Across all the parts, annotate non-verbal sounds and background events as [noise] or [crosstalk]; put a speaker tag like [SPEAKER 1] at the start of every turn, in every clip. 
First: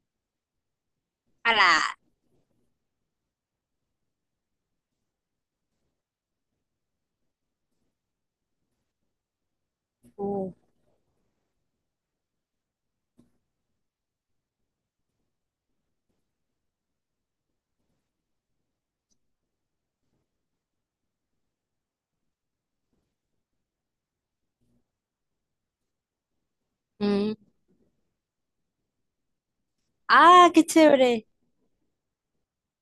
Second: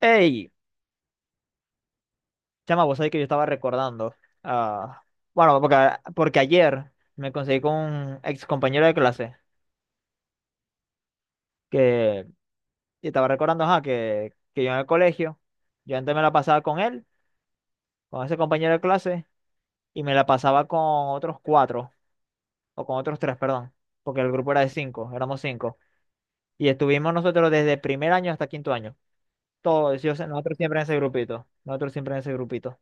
[SPEAKER 1] Ey,
[SPEAKER 2] Ala.
[SPEAKER 1] chama, vos sabés que yo estaba recordando. ah, bueno, porque ayer me conseguí con un ex compañero de clase
[SPEAKER 2] Uh,
[SPEAKER 1] que y estaba recordando, ajá, que yo en el colegio, yo antes me la pasaba con él, con ese compañero de clase, y me la pasaba con otros cuatro, o con otros tres, perdón, porque el grupo era de cinco, éramos cinco. Y estuvimos
[SPEAKER 2] mm.
[SPEAKER 1] nosotros desde primer año hasta quinto año. Todos,
[SPEAKER 2] Ah,
[SPEAKER 1] nosotros
[SPEAKER 2] qué
[SPEAKER 1] siempre en ese
[SPEAKER 2] chévere,
[SPEAKER 1] grupito, nosotros siempre en ese grupito,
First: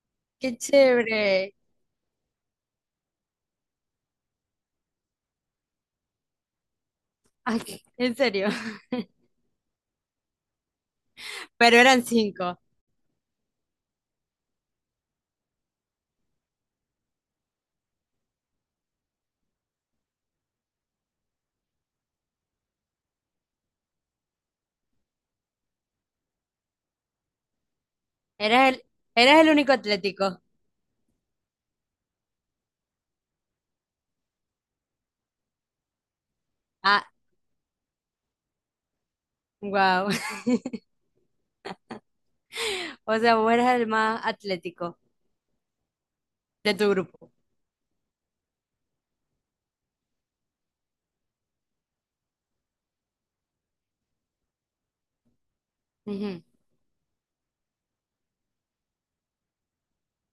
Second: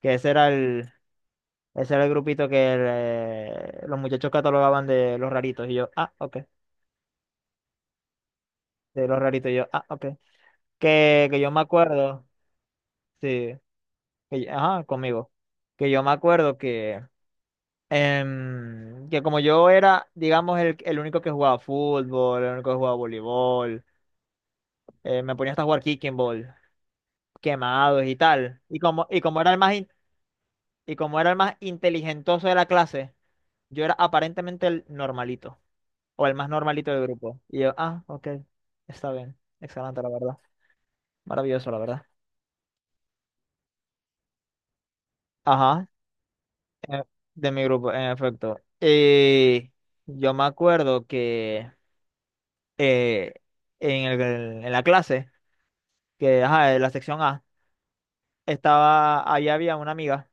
[SPEAKER 1] que ese era
[SPEAKER 2] qué
[SPEAKER 1] el,
[SPEAKER 2] chévere.
[SPEAKER 1] ese era el grupito que los muchachos catalogaban de los raritos. Y yo, ah, ok.
[SPEAKER 2] Ay, en serio. [laughs]
[SPEAKER 1] De los raritos. Y yo, ah, ok. Que yo me
[SPEAKER 2] Pero eran
[SPEAKER 1] acuerdo,
[SPEAKER 2] cinco.
[SPEAKER 1] sí. Ajá, conmigo. Que yo me acuerdo que, que como yo era, digamos, el único que jugaba fútbol, el único que jugaba voleibol, me ponía hasta a jugar kicking ball, quemados y tal.
[SPEAKER 2] Eras el,
[SPEAKER 1] Y como
[SPEAKER 2] eras el
[SPEAKER 1] era el
[SPEAKER 2] único
[SPEAKER 1] más,
[SPEAKER 2] atlético.
[SPEAKER 1] y como era el más inteligentoso de la clase, yo era aparentemente el normalito. O el más normalito del
[SPEAKER 2] Ah,
[SPEAKER 1] grupo. Y yo, ah, ok, está bien. Excelente, la
[SPEAKER 2] wow.
[SPEAKER 1] verdad.
[SPEAKER 2] [laughs]
[SPEAKER 1] Maravilloso, la verdad.
[SPEAKER 2] O sea, vos eras el más atlético
[SPEAKER 1] Ajá,
[SPEAKER 2] de tu
[SPEAKER 1] eh,
[SPEAKER 2] grupo.
[SPEAKER 1] de mi grupo, en efecto. Y yo me acuerdo que eh, en el- en la clase,
[SPEAKER 2] Ujú.
[SPEAKER 1] ajá, en la sección A, estaba, ahí había una amiga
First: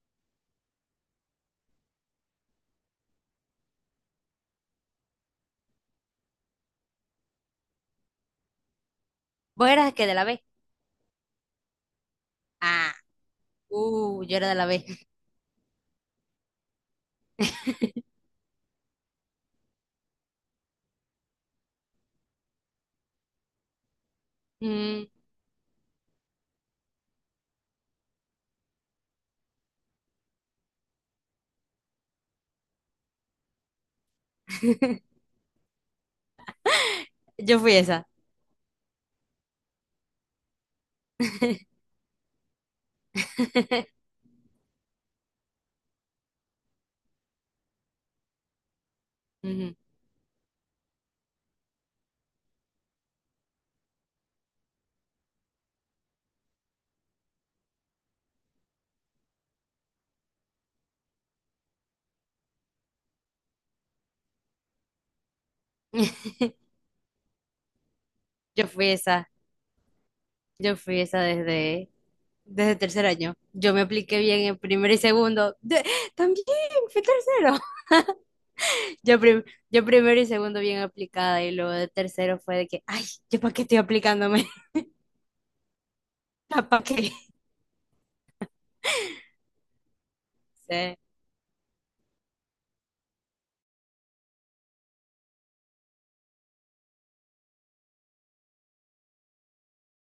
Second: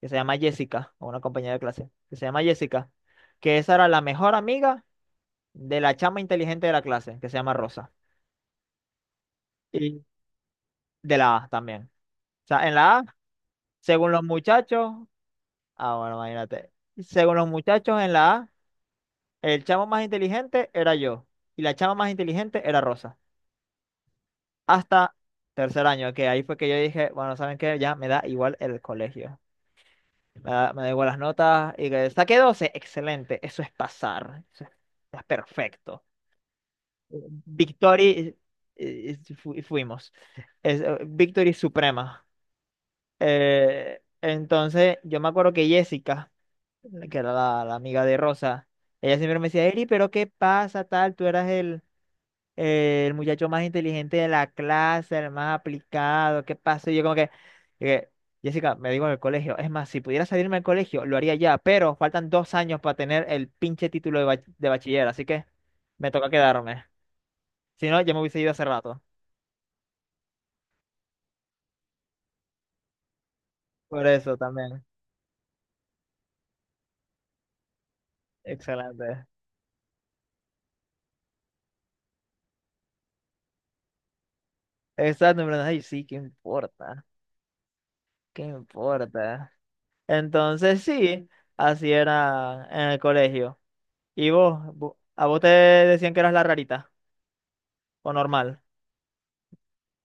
[SPEAKER 1] que se llama Jessica, o una compañera de clase, que se llama Jessica, que esa era la mejor amiga de la chama inteligente de la clase, que se llama Rosa.
[SPEAKER 2] Vos eras el
[SPEAKER 1] Y
[SPEAKER 2] que de la B.
[SPEAKER 1] de la A también. O sea, en
[SPEAKER 2] Ah,
[SPEAKER 1] la A, según
[SPEAKER 2] uh,
[SPEAKER 1] los
[SPEAKER 2] yo era de la B.
[SPEAKER 1] muchachos, ah, bueno, imagínate. Según los muchachos en la A, el chamo más inteligente era yo y la chama más inteligente era Rosa.
[SPEAKER 2] Mm.
[SPEAKER 1] Hasta tercer año, que ahí fue que yo dije, bueno, ¿saben qué? Ya me da igual el colegio. Me da igual las notas y que saqué 12, excelente, eso es pasar, eso es
[SPEAKER 2] [laughs]
[SPEAKER 1] perfecto.
[SPEAKER 2] Yo fui esa.
[SPEAKER 1] Victory, fuimos. Victory
[SPEAKER 2] [laughs]
[SPEAKER 1] suprema. Entonces, yo me acuerdo que Jessica que era la amiga de Rosa. Ella siempre me decía,
[SPEAKER 2] Ujú.
[SPEAKER 1] Eri, pero ¿qué pasa, tal? Tú eras el muchacho más inteligente de la clase, el más aplicado, ¿qué pasa? Y yo como que, Jessica, me digo en el colegio, es más, si pudiera salirme del colegio, lo haría ya, pero faltan dos años para tener el pinche título de, de bachiller, así que me toca
[SPEAKER 2] [laughs]
[SPEAKER 1] quedarme. Si no, ya me hubiese ido hace
[SPEAKER 2] Yo fui
[SPEAKER 1] rato.
[SPEAKER 2] esa. Yo fui esa desde, desde 3.er año. Yo me
[SPEAKER 1] Por
[SPEAKER 2] apliqué
[SPEAKER 1] eso
[SPEAKER 2] bien en
[SPEAKER 1] también.
[SPEAKER 2] primero y segundo. También fui tercero. [laughs] Yo,
[SPEAKER 1] Excelente.
[SPEAKER 2] prim- yo primero y segundo bien aplicada y luego de tercero fue de que, ay, ¿yo para qué estoy aplicándome?
[SPEAKER 1] Exacto, en verdad, ay, sí, ¿qué
[SPEAKER 2] [laughs] ¿Para
[SPEAKER 1] importa?
[SPEAKER 2] qué?
[SPEAKER 1] ¿Qué importa? Entonces
[SPEAKER 2] Sí.
[SPEAKER 1] sí, así era en el colegio. ¿Y vos? A vos te decían que eras la rarita o normal?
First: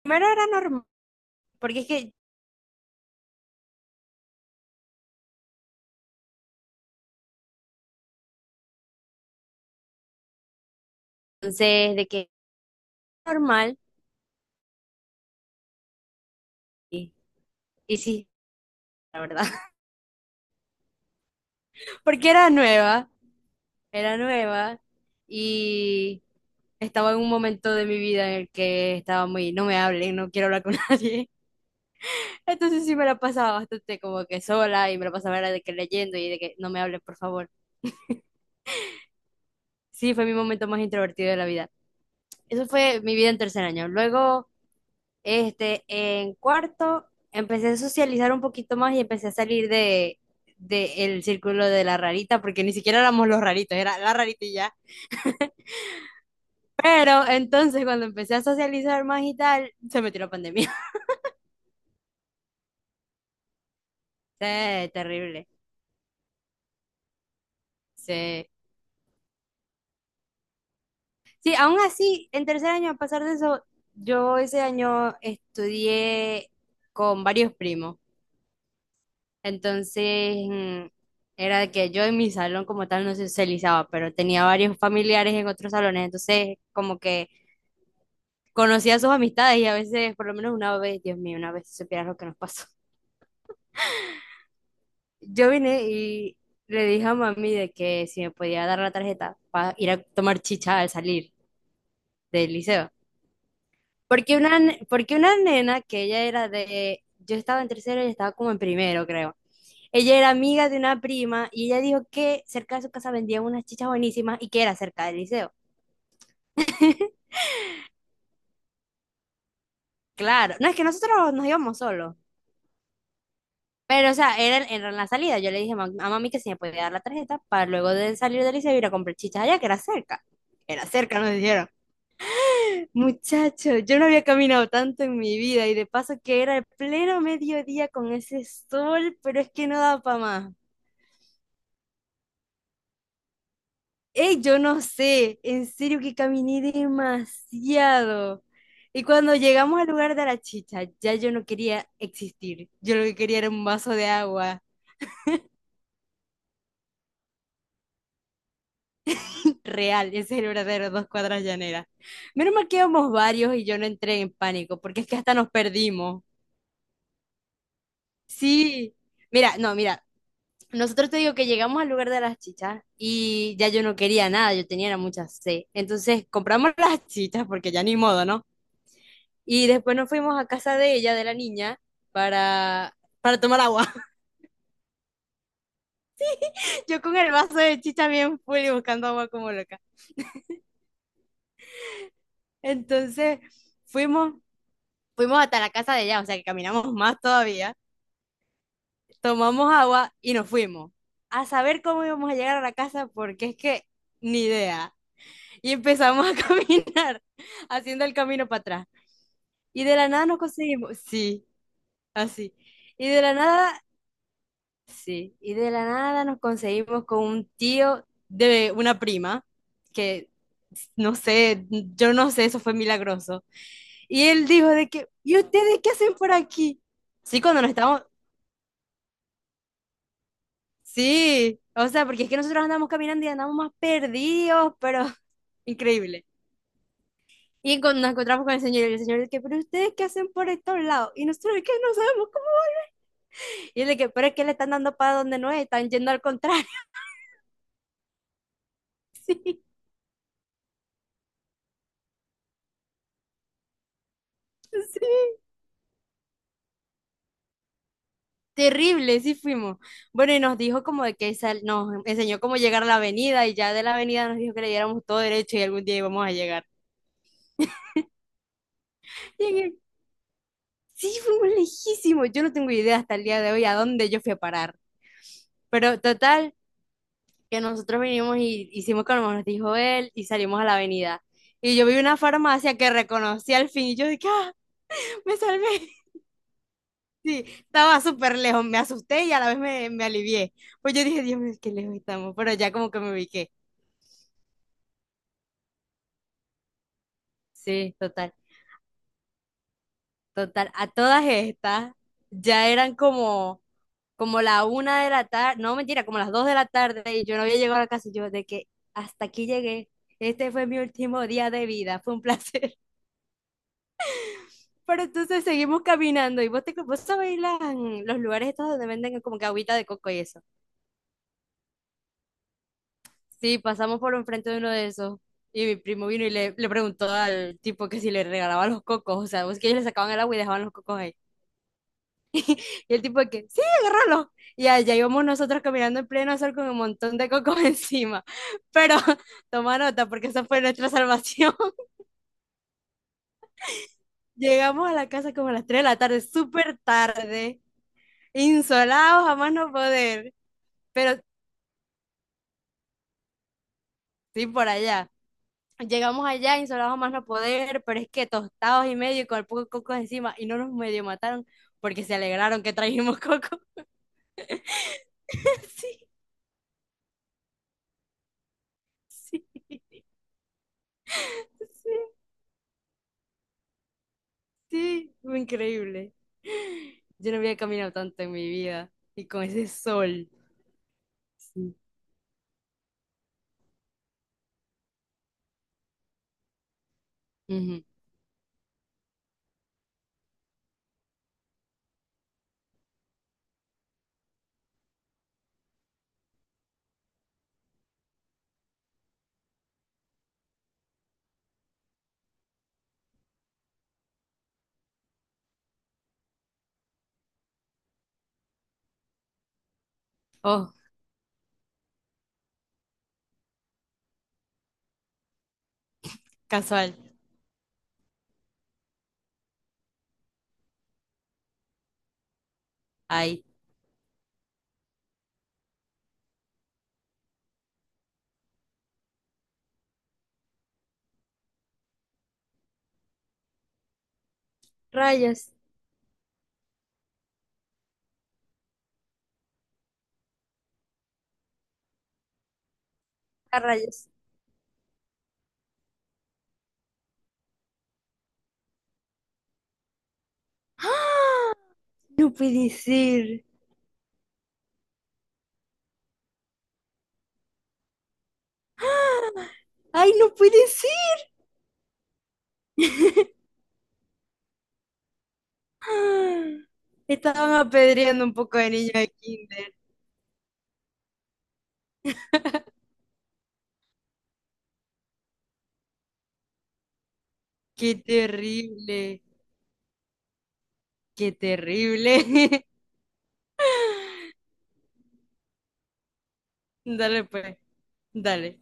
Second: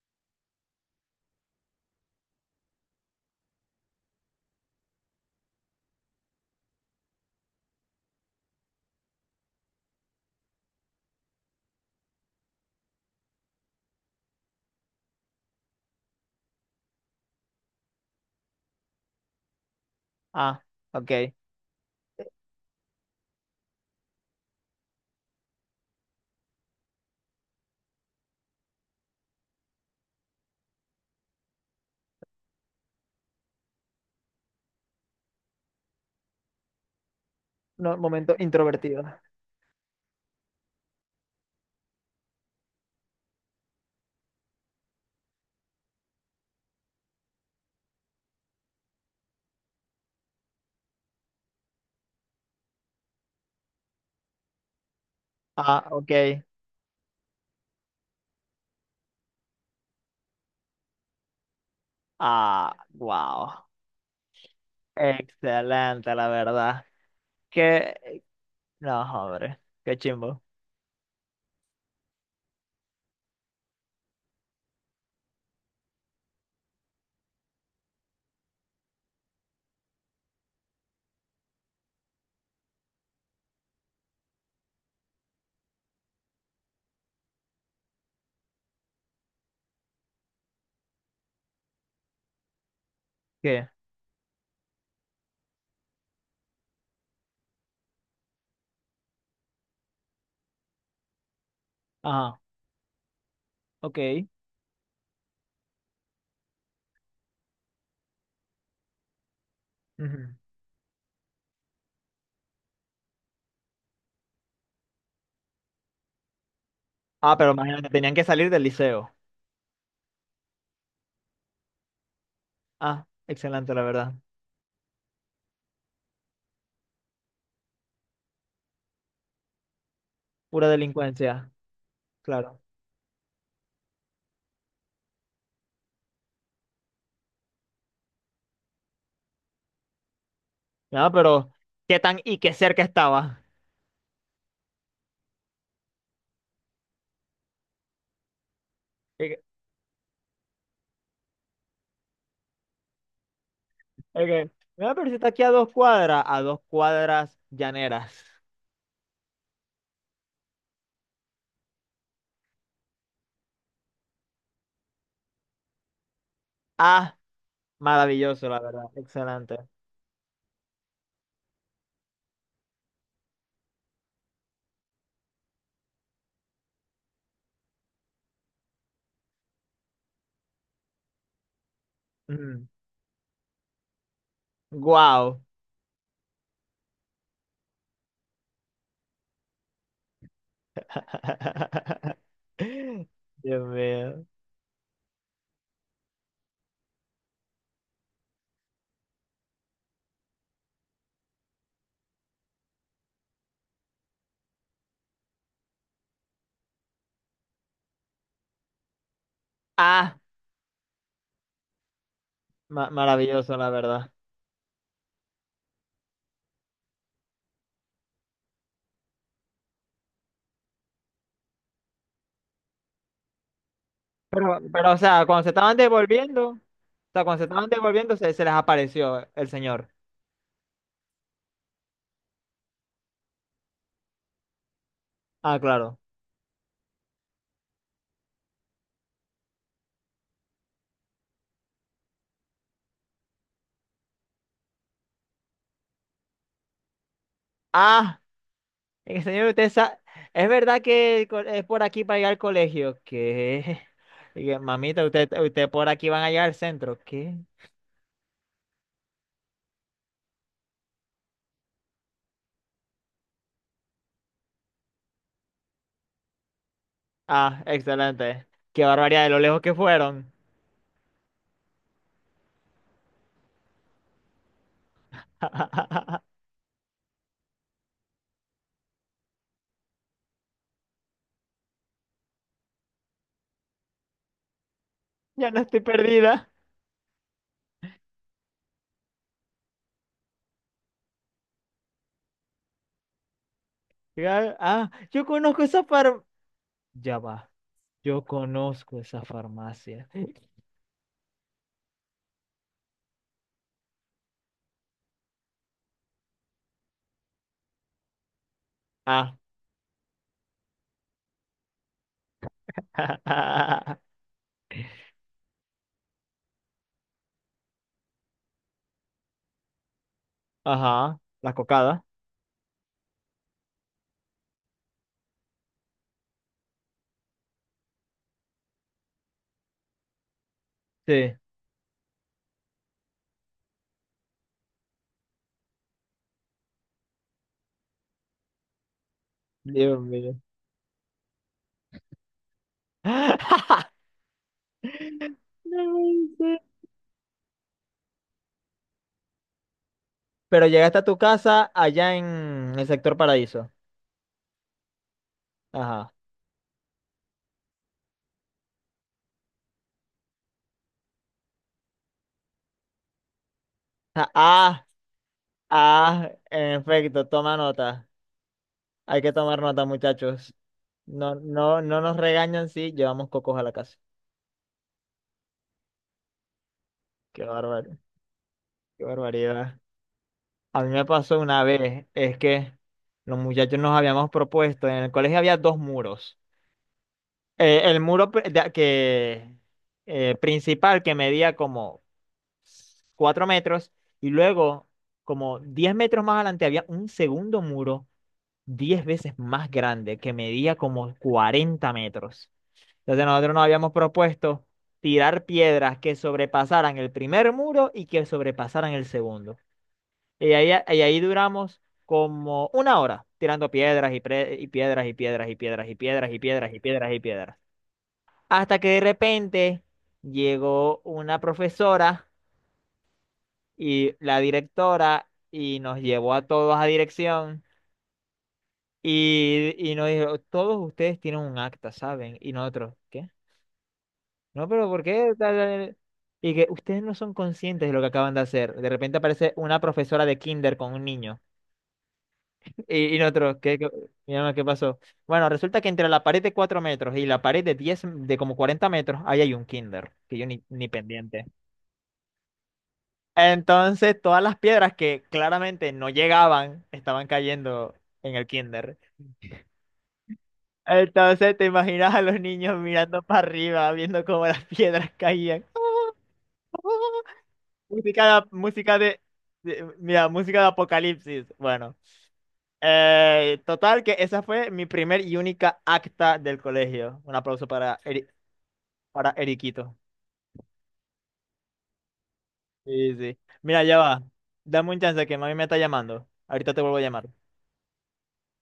[SPEAKER 2] Primero era normal, porque es que entonces de que normal, y, y sí, la verdad. [laughs]
[SPEAKER 1] Ah, ok.
[SPEAKER 2] Porque era nueva y estaba en un momento de mi vida en el que estaba muy, no me hablen, no quiero hablar con [laughs] nadie. Entonces sí me la pasaba bastante como que sola y me la pasaba era de que leyendo y de que no me hablen, por favor.
[SPEAKER 1] No, momento introvertido.
[SPEAKER 2] Sí, fue mi momento más introvertido de la vida. Eso fue mi vida en 3.er año. Luego, este, en cuarto, empecé a socializar un poquito más y empecé a salir de el círculo de la rarita, porque ni siquiera éramos los raritos, era la rarita y ya.
[SPEAKER 1] Ah, ok.
[SPEAKER 2] Pero entonces cuando empecé a socializar más y tal, se metió la pandemia. [laughs]
[SPEAKER 1] Ah, wow.
[SPEAKER 2] Sí, terrible.
[SPEAKER 1] Excelente, la verdad. Que,
[SPEAKER 2] Sí.
[SPEAKER 1] no, hombre, qué chimbo.
[SPEAKER 2] Sí, aún así, en 3.er año, a pesar de eso, yo ese año estudié con varios primos. Entonces, era de que yo en mi salón como tal no se socializaba, pero tenía varios familiares en otros salones. Entonces, como que conocía sus amistades y a veces, por lo menos una vez, Dios mío, una vez si supieras lo que nos pasó. [laughs]
[SPEAKER 1] ¿Qué?
[SPEAKER 2] Yo vine y le dije a mami de que si me podía dar la tarjeta para ir a tomar chicha al salir
[SPEAKER 1] Ajá,
[SPEAKER 2] del liceo.
[SPEAKER 1] ok.
[SPEAKER 2] Porque porque una nena que ella era de, yo estaba en tercero, ella estaba como en primero, creo. Ella era
[SPEAKER 1] Ujú.
[SPEAKER 2] amiga de una prima y ella dijo que cerca de su casa vendían unas chichas buenísimas y que era cerca del liceo.
[SPEAKER 1] Ah, pero imagínate, tenían que salir del liceo.
[SPEAKER 2] Claro, no es que nosotros nos íbamos solos,
[SPEAKER 1] Ah, excelente, la
[SPEAKER 2] pero
[SPEAKER 1] verdad.
[SPEAKER 2] o sea, era en la salida. Yo le dije a mami que si me podía dar la tarjeta para luego de salir del liceo ir a comprar chichas allá, que era cerca.
[SPEAKER 1] Pura
[SPEAKER 2] Era cerca, nos
[SPEAKER 1] delincuencia,
[SPEAKER 2] dijeron.
[SPEAKER 1] claro.
[SPEAKER 2] Muchacho, yo no había caminado tanto en mi vida y de paso que era el pleno mediodía con ese sol, pero es que no daba para más.
[SPEAKER 1] No, pero qué tan y qué cerca estaba.
[SPEAKER 2] Ey, yo no sé, en serio que caminé demasiado. Y cuando llegamos al lugar de la chicha, ya yo no quería existir. Yo lo que quería era un vaso de
[SPEAKER 1] Ok.
[SPEAKER 2] agua
[SPEAKER 1] Mira, pero si está aquí a dos cuadras llaneras.
[SPEAKER 2] real. Ese es el verdadero 2 cuadras llaneras. Menos mal que íbamos varios y yo no entré en pánico, porque es que hasta nos perdimos.
[SPEAKER 1] Ah, maravilloso, la verdad.
[SPEAKER 2] Sí, mira,
[SPEAKER 1] Excelente.
[SPEAKER 2] no, mira, nosotros te digo que llegamos al lugar de las chichas y ya yo no quería nada, yo tenía era mucha sed. Entonces compramos las chichas porque ya ni modo, ¿no? Y después nos fuimos a casa de ella, de la niña, para tomar agua.
[SPEAKER 1] Wow.
[SPEAKER 2] [laughs] Yo con el vaso de chicha bien full y buscando agua como loca.
[SPEAKER 1] [laughs]
[SPEAKER 2] Entonces
[SPEAKER 1] Dios mío.
[SPEAKER 2] fuimos, fuimos hasta la casa de ella, o sea que caminamos más todavía, tomamos agua y nos fuimos. A saber cómo íbamos a llegar a la casa, porque es que ni idea. Y empezamos a [laughs] caminar, haciendo el camino para atrás. Y de la
[SPEAKER 1] Ah,
[SPEAKER 2] nada nos conseguimos, sí, así. Y de la
[SPEAKER 1] maravilloso, la
[SPEAKER 2] nada
[SPEAKER 1] verdad.
[SPEAKER 2] Sí, y de la nada nos conseguimos con un tío de una prima, que no sé, yo no sé, eso fue milagroso. Y él dijo
[SPEAKER 1] Pero,
[SPEAKER 2] de
[SPEAKER 1] o
[SPEAKER 2] que,
[SPEAKER 1] sea,
[SPEAKER 2] ¿y
[SPEAKER 1] cuando se estaban
[SPEAKER 2] ustedes qué hacen por
[SPEAKER 1] devolviendo, o
[SPEAKER 2] aquí?
[SPEAKER 1] sea, cuando
[SPEAKER 2] Sí,
[SPEAKER 1] se estaban devolviendo, se les apareció el señor.
[SPEAKER 2] sí, o sea, porque es que nosotros andamos caminando y andamos más perdidos, pero [laughs]
[SPEAKER 1] Ah, claro.
[SPEAKER 2] increíble. Y cuando nos encontramos con el señor, y el señor de que, ¿pero ustedes qué hacen por estos lados? Y nosotros de que no sabemos cómo. Y él de que, pero es que le están dando para donde no es, están yendo al contrario.
[SPEAKER 1] ah Señor,
[SPEAKER 2] [laughs]
[SPEAKER 1] es verdad que es por aquí para llegar al colegio. ¿Qué? [laughs] Dije, Mamita,
[SPEAKER 2] Sí.
[SPEAKER 1] usted por aquí van a llegar al centro. ¿Qué?
[SPEAKER 2] Terrible, sí fuimos. Bueno, y nos dijo como de que nos enseñó cómo llegar a la avenida y ya de la avenida nos dijo que le diéramos todo derecho y algún día íbamos a llegar.
[SPEAKER 1] Ah, excelente. Qué barbaridad de lo
[SPEAKER 2] Y en
[SPEAKER 1] lejos que
[SPEAKER 2] el-
[SPEAKER 1] fueron.
[SPEAKER 2] sí, fuimos lejísimos. Yo no tengo idea hasta el día de hoy a dónde yo fui a parar. Pero
[SPEAKER 1] [laughs]
[SPEAKER 2] total, que nosotros vinimos y hicimos como nos dijo él y salimos a la avenida. Y yo vi una farmacia que reconocí al fin y yo dije, ah, me
[SPEAKER 1] Ya no
[SPEAKER 2] salvé.
[SPEAKER 1] estoy
[SPEAKER 2] [laughs]
[SPEAKER 1] perdida.
[SPEAKER 2] Sí, estaba súper lejos, me asusté y a la vez me alivié. Pues yo dije, Dios mío, qué lejos estamos, pero ya como que me ubiqué.
[SPEAKER 1] Ah, yo conozco esa far... Ya va.
[SPEAKER 2] Sí,
[SPEAKER 1] Yo
[SPEAKER 2] total.
[SPEAKER 1] conozco esa farmacia.
[SPEAKER 2] Total, a todas estas ya eran como, como la una de la tarde, no mentira, como las 2 de la tarde y yo no había llegado a la casa y yo de que hasta
[SPEAKER 1] Ah.
[SPEAKER 2] aquí llegué, este fue mi último día de vida, fue un placer.
[SPEAKER 1] [laughs]
[SPEAKER 2] [laughs] Pero entonces seguimos caminando y vos, vos sabés los lugares estos donde venden como que agüita de coco y eso.
[SPEAKER 1] Ajá. La cocada.
[SPEAKER 2] Sí, pasamos por enfrente de uno de esos y mi primo vino y le preguntó al tipo que si le regalaba los cocos, o sea, vos que ellos le sacaban el agua y dejaban los cocos ahí.
[SPEAKER 1] Sí.
[SPEAKER 2] Y el tipo de que, sí, agárralo. Y allá íbamos nosotros caminando en pleno sol con un montón de cocos [laughs] encima. Pero [laughs] toma
[SPEAKER 1] Dios
[SPEAKER 2] nota porque
[SPEAKER 1] mío.
[SPEAKER 2] esa fue nuestra salvación. [laughs]
[SPEAKER 1] [laughs]
[SPEAKER 2] Llegamos a la casa como a las
[SPEAKER 1] No
[SPEAKER 2] tres de la tarde,
[SPEAKER 1] puede ser.
[SPEAKER 2] súper tarde, insolados, jamás no poder.
[SPEAKER 1] Pero llegaste a tu
[SPEAKER 2] Pero
[SPEAKER 1] casa allá en el sector Paraíso.
[SPEAKER 2] sí, por allá.
[SPEAKER 1] Ajá.
[SPEAKER 2] Llegamos allá, insolados, jamás no poder, pero es que tostados y medio y con el poco de cocos encima. Y no nos medio mataron porque se alegraron que trajimos coco.
[SPEAKER 1] Ja, ah,
[SPEAKER 2] [laughs]
[SPEAKER 1] ah, en efecto, toma nota. Hay que
[SPEAKER 2] Sí,
[SPEAKER 1] tomar nota, muchachos. No, no, no
[SPEAKER 2] sí.
[SPEAKER 1] nos regañan si llevamos cocos a la casa.
[SPEAKER 2] Sí, fue increíble. Yo no
[SPEAKER 1] Qué
[SPEAKER 2] había caminado
[SPEAKER 1] bárbaro,
[SPEAKER 2] tanto en mi vida
[SPEAKER 1] qué
[SPEAKER 2] y con ese
[SPEAKER 1] barbaridad.
[SPEAKER 2] sol.
[SPEAKER 1] A mí me pasó una
[SPEAKER 2] Sí.
[SPEAKER 1] vez, es que los muchachos nos habíamos propuesto, en el colegio había dos muros.
[SPEAKER 2] Ujú.
[SPEAKER 1] El muro pri- de- que, principal que medía como 4 metros, y luego, como 10 metros más adelante, había un segundo muro 10 veces más grande que medía como 40 metros. Entonces nosotros nos habíamos propuesto tirar piedras que sobrepasaran el primer muro y que sobrepasaran el segundo. Y ahí,
[SPEAKER 2] Oh,
[SPEAKER 1] y ahí duramos como una hora tirando piedras y piedras y piedras y piedras y piedras y piedras y
[SPEAKER 2] casual.
[SPEAKER 1] piedras y piedras. Hasta que de repente llegó una profesora
[SPEAKER 2] Ay,
[SPEAKER 1] y la directora y nos llevó a todos a dirección y nos dijo, todos ustedes tienen un acta, ¿saben? Y nosotros, ¿qué? No, pero ¿por qué?
[SPEAKER 2] Rayas,
[SPEAKER 1] Tal, tal?". Y que ustedes no son conscientes de lo que acaban de hacer. De repente aparece una profesora de kinder con un niño. Y nosotros,
[SPEAKER 2] a
[SPEAKER 1] ¿qué, qué,
[SPEAKER 2] rayas.
[SPEAKER 1] mi alma, ¿qué pasó? Bueno, resulta que entre la pared de 4 metros y la pared de 10 de como 40 metros, ahí hay un kinder, que yo ni, ni pendiente.
[SPEAKER 2] ¡Ah! No puede ser.
[SPEAKER 1] Entonces, todas las piedras que claramente no llegaban estaban cayendo en el kinder.
[SPEAKER 2] ¡Ah! Ay, no puede ser.
[SPEAKER 1] Entonces, te imaginas a los niños mirando para
[SPEAKER 2] [laughs]
[SPEAKER 1] arriba, viendo cómo las piedras caían.
[SPEAKER 2] ¡Ah! Estaban
[SPEAKER 1] [laughs]
[SPEAKER 2] apedreando un poco de niños
[SPEAKER 1] Música
[SPEAKER 2] de
[SPEAKER 1] de,
[SPEAKER 2] kinder.
[SPEAKER 1] mira, música de apocalipsis. Bueno, total que esa fue mi primer y única acta del colegio. Un aplauso
[SPEAKER 2] Qué
[SPEAKER 1] para
[SPEAKER 2] terrible,
[SPEAKER 1] para Eriquito.
[SPEAKER 2] qué terrible.
[SPEAKER 1] Sí, sí. Mira, ya va. Dame un chance que mami me está llamando. Ahorita te
[SPEAKER 2] [laughs]
[SPEAKER 1] vuelvo a
[SPEAKER 2] Dale
[SPEAKER 1] llamar.
[SPEAKER 2] pues, dale.